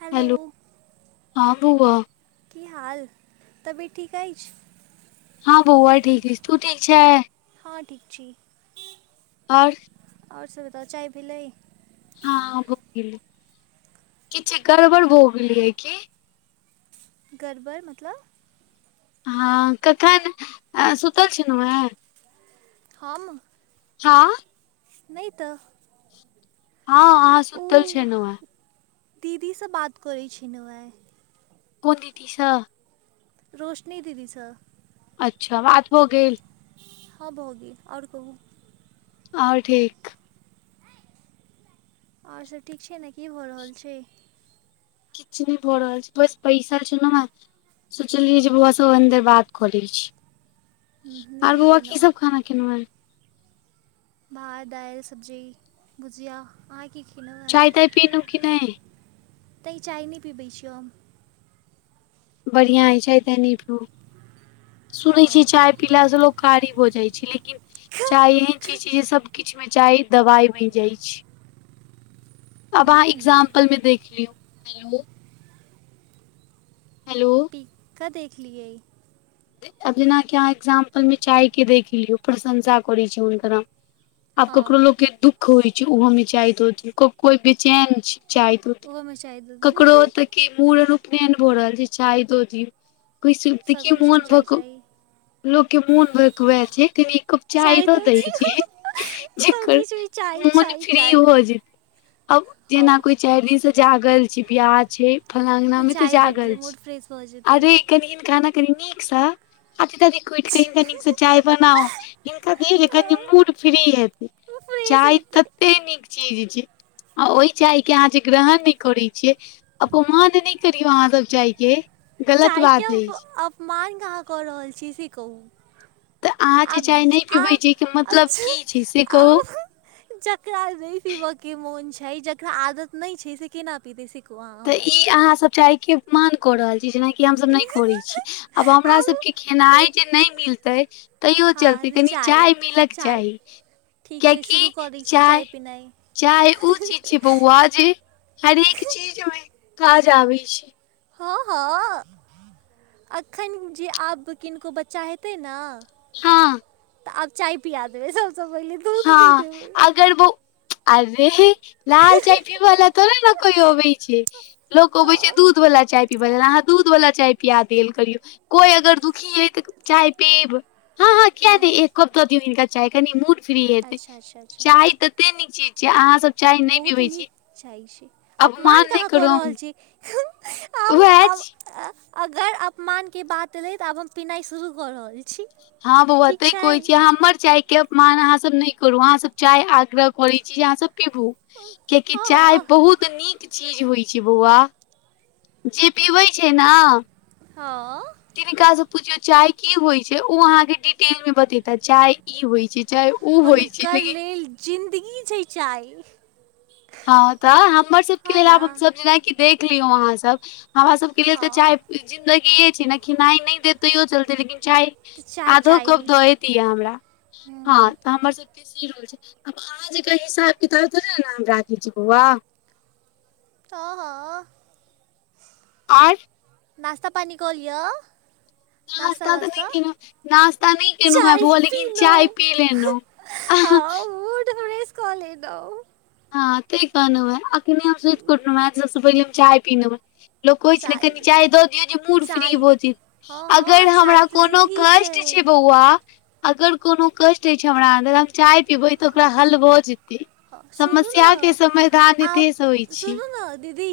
Hello हँ बउआ की हाल तबीयत ठीक अछि। हँ बौआइ ठीक हइ तू ठीक छै हँ ठीक छी आओर आओर सुविधा चाय पी लै [unintelligible] हँ भो गेली किछु गड़बड़ भो गेलियै की गड़बड़ मतलब हँ कखन सुतल छलहुँ ह हम हँ नहि त हँ हँ सुतल ओ छै नह दीदीसँ बात करै छनहु हँ [unintelligible] कौन दीदी सँ रोशनी दीदी सँ अच्छा बात हो गेल हँ भय गेल ओर कहूँ ओर ठीक आ्ओर सब ठीक छै ने की भऽ रहल छै किछु [unintelligible] नहि भढ़ रहल छै बस पैसा छ ने ने सोचलियै जे बौआस ओहन देर बात क लै छी हम्म, आर नीके बौआ की केलहुँ सब खाना केन [unintelligible] है भात दाल सब्जी भुजिया अहाँ की खेल चाय ताय पीनहु कि नय त चाय नहि पीबै छिय बढ़िया होय छै ते न सुनै छी हम चाय पीलास से लोक कारी भ जाइ छै लेकिन हँ चाय एहन चीज छै जे सब किछ में चाय हम्म, [unintelligible] कल में देखली हैेलो हेलो क देखलियै आब जेनाकि अहाँ एक्जाम्पल मे चाय के देख लियौ प्रशंसा करै छी हुनकर हम आब हँ ककरो लोग के दुख होइ छै ओहो मे चाई होत कोई बेचैन छै चाय दूध ओहोमे चाय दऽ ककरो दियौ तऽ मूड़ रूप एहन भऽ रहल छै चाय तो जी कि देखियौ मोन च भक [inaudible] लोक के मोन भकबैल छै कनि एक कप चाय दै दऽ दहि दियौ जकर सभकिछुमे चाय मोन चाय फ्री चाय हो जेत अब जेना हँ कोइ चारि दिनसँ जागल छी बियाह छै फलाङ्गनामे तऽ जागल छी सझतै [inaudible] अरे कनि हिनका ना कनि नीक स अ आदि बनाउ इनका दियउ जे कनि मूड फ्री हैत फ्रेश चाय हेतै तते नीक चीज छै आ ओहि चाय के अहा छै ग्रहण न करै छियै अपमान नहि करियौ अहाँ सब चाय के गलत चायके बात अछि अपमान कहाँ कऽ रहल छी से कहू तऽ अहाँ जे अब चाय नहि आ पीबै छी के मतलब अबछ की छै से आ कहू [inaudible] जेकरा नहि पीबऽ के मोन छै जेकरा आदत नहि छै से किना पी द सी [unintelligible] कु ह त ई अहाँसभ चाही कि मान क रहल छी जेनाकि हमसभ नहि करै छी आब हमरा सबके खेनाइ जे नहि मिल तैयो हँ चलते तऽ कनि चाय मिलक चाय चाही ठीक छै शुरू कियकि कऽ दै छी चाय पिनाइ चाय ओ चीज छै बौआ हरेक चीज मे काज आबै छै हँ हँ एखन जे आब किनको बच्चा हेतै ने हँ तऽ आब चाय पिया देबै सबसँ पहिले दूध नहि हँ देबै अगर वो अरे लाल चाय पीबऽ ला‌ थोरको ने कोई अबै छै लोक अबै छै हँ दूध वला चाय पीबै अहाँ दूध वाला चाय पिया देल करियौ कोइ अगर दुखी हइ तऽ चाय पीब हँ हँ किया दे एक कप हिनका चाय कनि मूड फ्री हेतै अच्छा अच्छा अच्छा चाय तऽ कते नीक चीज छै अहाँ सब चाय नहि बहुत पीबै नीक छी चाय छै अपमान कहाँ कऽ रहल छी आब उहै अछि आब अगर अपमान के बात एले तऽ आब हम पिनाइ शुरू कऽ रहल छी हँ बोआ ठीक तै छै कहय छि हमर चायके अपमान अहाँ सब न नहि करु अहाँ सब चाह आग्रह करै छी जे अहाँ सब पीबू कियकि हँ चाय हँ बहुत नीक छै चीज होइ छै बौआ जे पीबै छै ने हँ तिनका से पूछियो चाय की होइ छै ओ अहाँ के डिटेल में बतेता चाय ई होइ छै चाहे ओ होइ छै हुनकर लेकिन लेल जिन्दगी छय चाय हँ तऽ हमर सबके हा लेल ना आब हमसभ जेनाकि देख लियौ अहाँसभ हमरा सभके लेल हा तऽ चाय जिंदगीये छै ने खिनाई न देत तैयो चलते लेकिन चाय ते चाय आधो चाय कप दत द य हमरा [unintelligible] हम्म. हँ तऽ हमर सब के सी रूल छै आब अहाँ जे हिसाब किताब ने हम कि बौआ आ हँ आर [inaudible] नाश्ता पानी कहलिअ नाश्ता नास्ता तऽ नहि दशता केलहुँ नास्ता नहि केलहुँ हेँ चाय बौआ लेकिन पीलौ चाय पी हँ लेलहुँ ओ तऽे कॉल ह द [inaudible] हँ ठीक कहलू है अखने हम सुत क उठलो है सबसे पहिले हम चाय पीलो है लोक कोहि छय नहि कनि चाय द दियो मूड फ्री चाय भ हँ अगर हँ चाय हमरा तऽ कोनो जिन्दगी कष्ट छै बौआ अगर कोनो कष्ट अछि छै हमरा अन्दर हम चाय पीबै तऽ ओकरा हल भऽ जेतै हँ सुनू ने समस्या के समाधान आब एतहि से होइ छै सुनू ने दीदी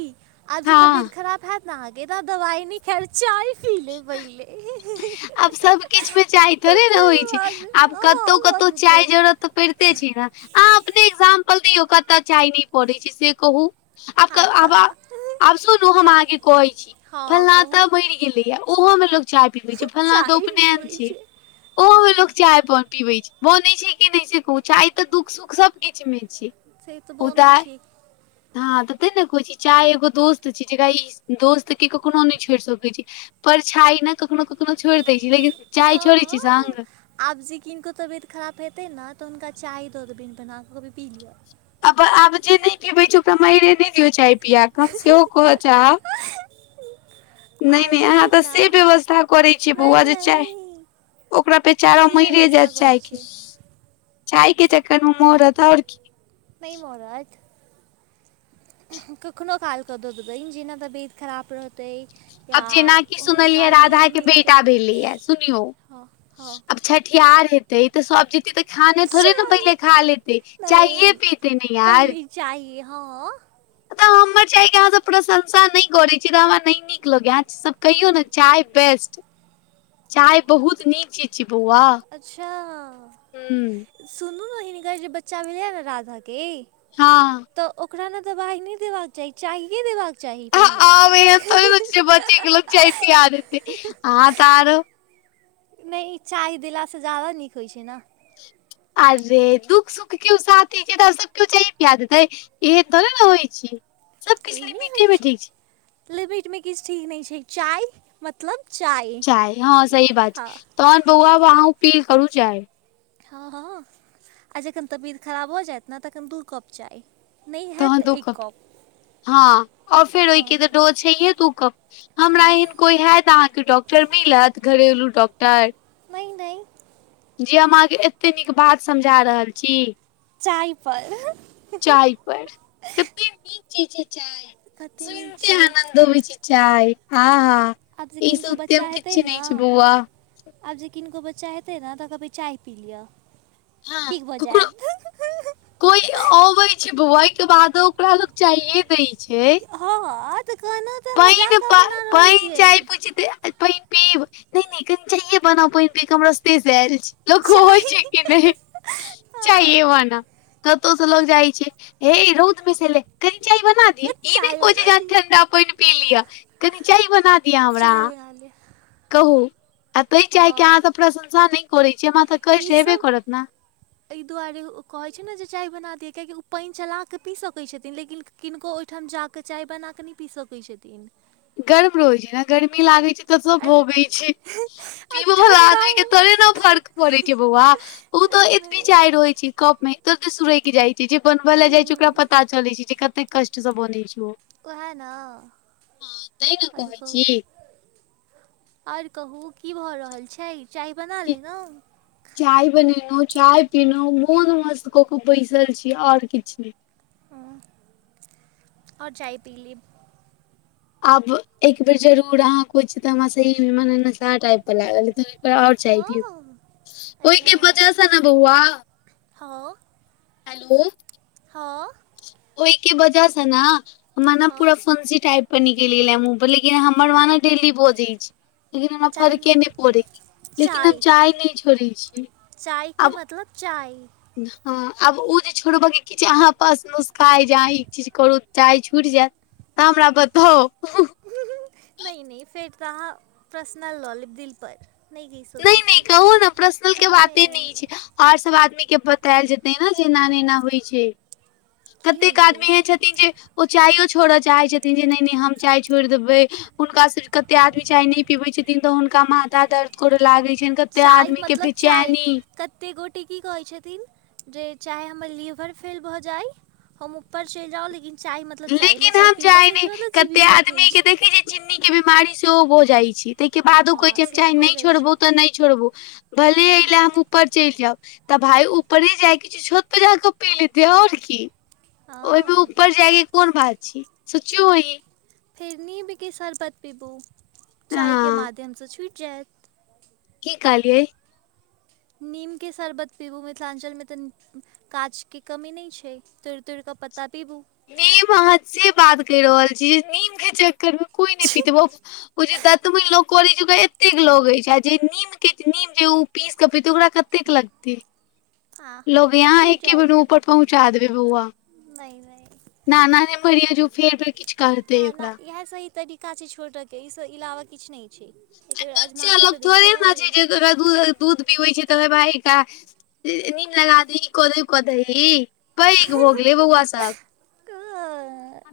आब जे हँ। तबियत खराब हयैत न ने अहाँ के तब दवाई न खैर चाय पीले पहिले आब सब किछ मे चाय थोड़े ने होइ तकर छै बाद आब हँ कतौ भऽ कतौ जेतै चाय जरत पढ़िते छी ने अहाँ अपने एक्जाम्पल दियौ कतऽ जााय नहि पड़ैत छै से कहू आब हँ आब तऽ आब सुनू हम हँ हँ आहके कहै छी हँ फलना तऽ कहू भ गेलैए ओहोमे लोक चाय पीबैत छै फलला चाय त उपनयन पीबै छै ओहो मे लोग चाय पीबै छै बनै छै कि नहि छै चाय तऽ दुःख सुख सब किछु मे छै से तऽ बनै उदाय छै हँ तऽ ते ने कह छ छी चाय एगो दोस्त छी जेकरा दोस्त क कखनो नहि छेड़ सकै छै परछाइ नहि कखनो कखनो छोड़ि दै छी लेकिन चाय छोड़ैत छै हँ संग आब से किनको तबियत खराब हेतै ने तऽ हुनका चाय दऽ देबिन बना कर कि पी लिया आब आब जे नहि पीबे छै ओकरा माररे नहि दियो चाय पियिया के हम सेहो कहऽ चाहब ठीक नहि आओर नहि सब अहाँ तऽ ने से व्यवस्था करैत छियै बौआ नहीं जे चाय नहीं ओकरा बेचारा की मरिे व्यवस्था जायत चाय करै के छै चाय के चक्कर मे मोरत आओर की नहि मरत कखनो काल कऽ दऽ देबनि जेना तबियत खराब रहतै या आब जेनाकि हुनका सुनलियै नींद राधाके नहि बेटा एतनि भेलैया सुनियौ हँ हँ आब छठिहार हेतै तऽ सब जेती तऽ खाने थोड़े ने चाय पहिले खा लेते चाहिए पीते ने यार चाइए हँ तऽ हमर [inaudible] चाय के अहाँ सब प्रशंसा नहि करे छी तऽ हमरा नहि नीक लगैये अहाँ सब कहियो ने चाय बेस्ट [inaudible] चाय बहुत नीक चीज छै बौआ अच्छा हूंम्म सुनू ने हिकर जे बच्चा भेलै ने राधा के हँ तऽ ओकरा न दवाई नहि देबाक के चाही चाहिये देबाक चाही चाही पहिले आब एहन थोड़े ने छै आँहा तऽ आरो नहि ई चाय देलासँ ज्यादा नीक होइत छै ने अरे दुःख सुख के साथी के तऽ सब केओ चाहे पिया देतै इहे थोड़े ने होइ छी त ई नहि होइ छै लिमिट मे किछु ठीक नहि छै चाय मतलब चाय चाह हँ सही बात हँ छै तहन बौआब अहाँ उपील करू चाह हँ हँ आ जखन तबियत खराब भऽ जायत ने तखन दू कप चाइ तहन दू कप हँ ओर फेर ओहिके हँ तऽ डोज छैेहे दू कप हमरा हँ एहन कोई हयत अहाँके डॉक्टर मिलत घरेलू डॉक्टर नहि नहि जी हम अहाँके एतेक नीक बात समझा रहल छी चाय पर चाय कते नीक चीज छै चाय कते नीक सुनिते छै आनंद अबै छै चाय हँ हँ आब जे ईस किनको उत्यम बच्चा हेतै किछ ने नहि छै बौआ आब जे किनको बच्चा हेतै ने तऽ कहबै चाय पी लिअ हँ ठीक भऽ ककरो जायत कोई अबै छै बोआ ओय के बादो ओकरा लोक चाइये दय छै हँ हँ तऽ कहान पानि पाइन चाइ पूछित पानि पीब नहि नहि कनि चाइये बना पानि पीब के हम रोस्ते से आयल छी लोक चाय कहैछै कि नहि हँ, चाहिए वनाउ कतहु से लोग जाइ छै हे रौद मे से अयले कनि चाय बना ई नहि चाय कह छै जे बना अहाँ दियौ ठण्डा पानि पी लिअ कनि चाय बना दिअ हमरा चाय बना लिअ कहू आ ताहि चाहके हँ अहाँ तऽ प्रशंसा नहि करै छियै हमरा तऽ कष्ट ई हेबे सब करत ने एहि दुआरे ओ कहैत छै ने जे चाय बना दियअ कियाकि ओ पानि चला कऽ पी सकैत छथिन लेकिन किनको ओहिठाम जाकऽ चाय बना कऽ नहि पी सकैत छथिन गर्म रहै छै ने गर्मी लागै छै तऽ सब आर भगै छै आ पिबहो आदमी के तोरे ने ठण्डामे फर्क पड़े छै बौआ उ नहि तऽ एतबी नहि चाइ रहै छै कप मे ओत सुरक जाइ छै जे बनबय ले जाय छै ओकरा पता चले छै जे कते कष्ट से बनै छै ओ वएह ने हँ तैं ने आर कहै कहू छी आओर कहू की भऽ रहल छै चाय बना कि लेलू चाय बनेलहुँ चाय पीलहुँ मोन मस्त कऽ कऽ बैसल छी ओर किछु नै ओ ओर चाय पीलेब आब एक बेर जरूर अहाँ कहै छियै तऽ हमरा सही मे नसा टाइप पर लागल आओर चाहिये हँ पीबू अच्छा ओहिके बजह ने बौआ हँ हेलो हँ ओहिके वजह से ने मने हँ पूरा फंसी टाइप प न केेल मुह पर लेकिन हमर व डेल्ली पहु जा छै लेकिन हमरा चाय फरके नहि पड़ै लेकिन हम चाय नहि छोड़ै छी चायके आब मतलब चाय हँ आब ओ जे छोड़ब कि अहाँ पास पाइ जहाँ ई चीज करू चाह छुटि जायत तऽ हमरा बताउ नहि नहि फेरता अहां प्रसनल लऽ लेब दिल पर नहि नहि कहू ने प्रस्नल के बाते नहि छै आर सब आदमी के कायल जेतै ने जे एना ने एना होइ छै की कतेक छै आदमी होइ छथि छथिन जे ओ चायो छोड़य चाहे छथिन जे नहि नहि हम चाय छोड़ि देबै हुनका से कते आदमी चाय नहि पीबैत छथिन तऽ हुनका माथा दर्द करय लागैत छनि कते आदमी के बिचैनी कतेक गोटे की कहैत छथिन जे चाहे हमर लीवर फेल भऽ जाइ हम ऊपर चलि जाउ लेकिन चाय मतलब चाय हमरा लेकिन चाय हम पीबय के छै मतलब चिबीबय के छै चिन्नीके बीमारी सेहो भऽ जाइ छै ताहिके बादो हँ कहैत छै हम से तऽ चाहे भऽ नहि जाइ छै छोड़बौ तऽ नहि छोड़बौ भले एहि हँ ले हम ऊपर चलि जायब तऽ भााय ऊपरे जाइ के छै तो छत पर जा कऽ पी लेत आओर की ओहिमे ओ ऊपर जायके कोन बात छै सोचियौ अही फेर नीमके शर्बत पिबू चायके हँ माध्यमसँं छूटि जायत की कहलियै नीमके शरबत पीबू मिथिलाञ्चलमे तऽ काज के कमी नहि छै तोड़ि तोड़ि कऽ पता पीबू नीम अहाँ से बात कहि रहल छी जे नीमके चक्करमे कोइ नहि पीतेब ओ जे दतमनि लोक करैत छै ओकरा एतेक लगैत छै आ जे नीम के नीम जे ओ पीस के पीतै ओकरा कत लगती हँ लोगये तऽ अहाँ छुटि एके जायत बेर मे ऊपर पहुँचा देबी बौआ नहि नहि नाना नहि मरिहें जे फेर फर किछु करते ना ना ओकरा इएह सही तरीका छै छोड़ऽके ई सँ इलावा किछु नहि छै एहि बेर आजमा बच्चा कऽ लोग तऽ थोड़े देखियौ ने छै जे दूध पीबै छै त भाय का नीम लगा दही कऽ दी क दही पैघ भ गेलेै बौआ सब [unintelligible]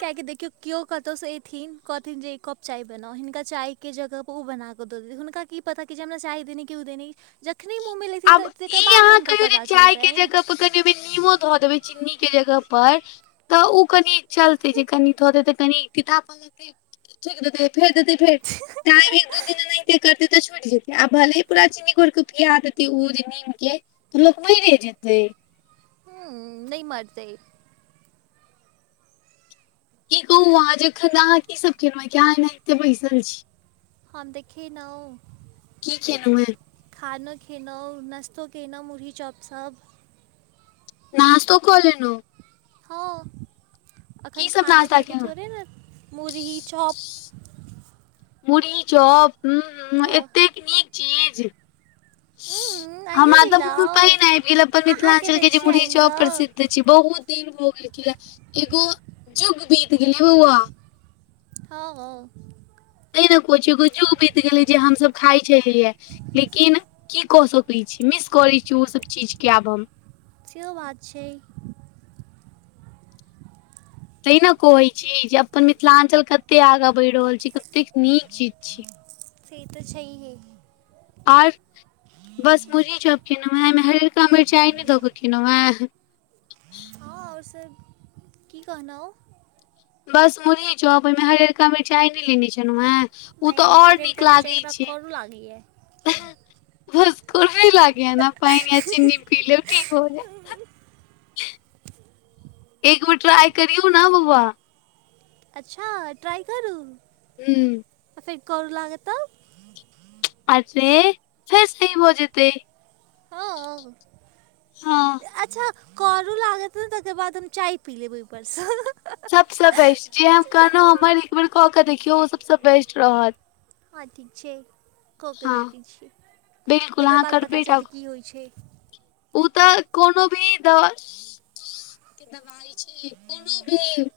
किया कि देखियऔ केओ कतौ से काउ ऐथिन कहथिन जे एक कप चाय बनाओ हिनका चाय के जगह ओ बना कऽ द द हुनका क पता कि हमरा चायी देनी ओ देनी जखनी मुँह मे ल आब ई अहाँ कहियौ जे चाय के जगह कनि ओ नीमो धऽ देबे चिन्नी के जगह पर तऽ ओ कनि चलतै जे कनि दे त कनि तापल ल फेर देते फेर टाइम एक दू दिन एते करते तऽ छूट जेतै आब भले पूरा चीनी घोर के खिया देते उ जे नीम के तऽ लोक मरे जेतै हू नै मरते की कहू अहाँ जखन अहाँ की सभ केलहुै कि अहाँ एना एते बैसल छी हम देखेनओं की खेलहुँ हेँ खाना खेलहुँ नाश्तो केलहुँ मुरही चॉप सभ नस्तो कऽ लेलोऊ हँ अखन की सब खाना नाश्ता खााय के केलहुँ थोड़े ने मुरही चॉप मुी चौप ह हँ एतेक नीक चीज उम्म, अहियो हमरा तऽ मुह में जिलाउ पहिन आबि गेल अपन अहाँके मिथिलाञ्चल दै के जे छी मुुरी आनि चौप कऽ प्रसिद्ध छी बहुत दिन भ गेलखिन एगो जुग बीत गेलै बौआ हँ हँ कछु एगो जुग बीत गेलै जे हमस खाइ छलिये लेकिन की कऽ सकैत छी मिस करैत छी ओसभ चीज के आब हम सेहो बात छै तैं ने कहै छी जे अपन मिथिलाञ्चल कते आगाँ बढ़ि रहल छी कतेक नीक चीज छी से तऽ छैये आ ओर बस मुरही च कनहुँ हँ हरियरका मिरचाइ नहि दऽ कऽ कनहुँ हँ हँ आ ओर सर की कहना ओ बस मुरही चौप ओहिमे हर हरयारका मिरचाइ नहि लेने छलहुँ हेँ ओ नहि तऽ ओर नीक हरियरका मिरचाइ लागै हमरा छै करू लागैए भस को भ लागे ने पानि या चीनी पी ले ठीक हो जेत एक बे ट्रय करिऔ ने बौआ अच्छा ट्राइ करू हू फेर करू लागत तऽ अरे फेर सही हो जेतै हँ हँ अच्छा करू लागत ने तकर बाद हम चाय पी लेब ऊपर से सभ से बेस्ट जे हम कहलहुँ हमर एक बेर कऽ क देखियौ ओ सभ से बेस्ट रहत हान ठीक छैय कऽ के हँ देखैत छियै बिल्कुल तकर अहाँ बाद पता चलते की होइ छै ओ तऽ कोनो भी दवा के दवाइ छै कोनो भी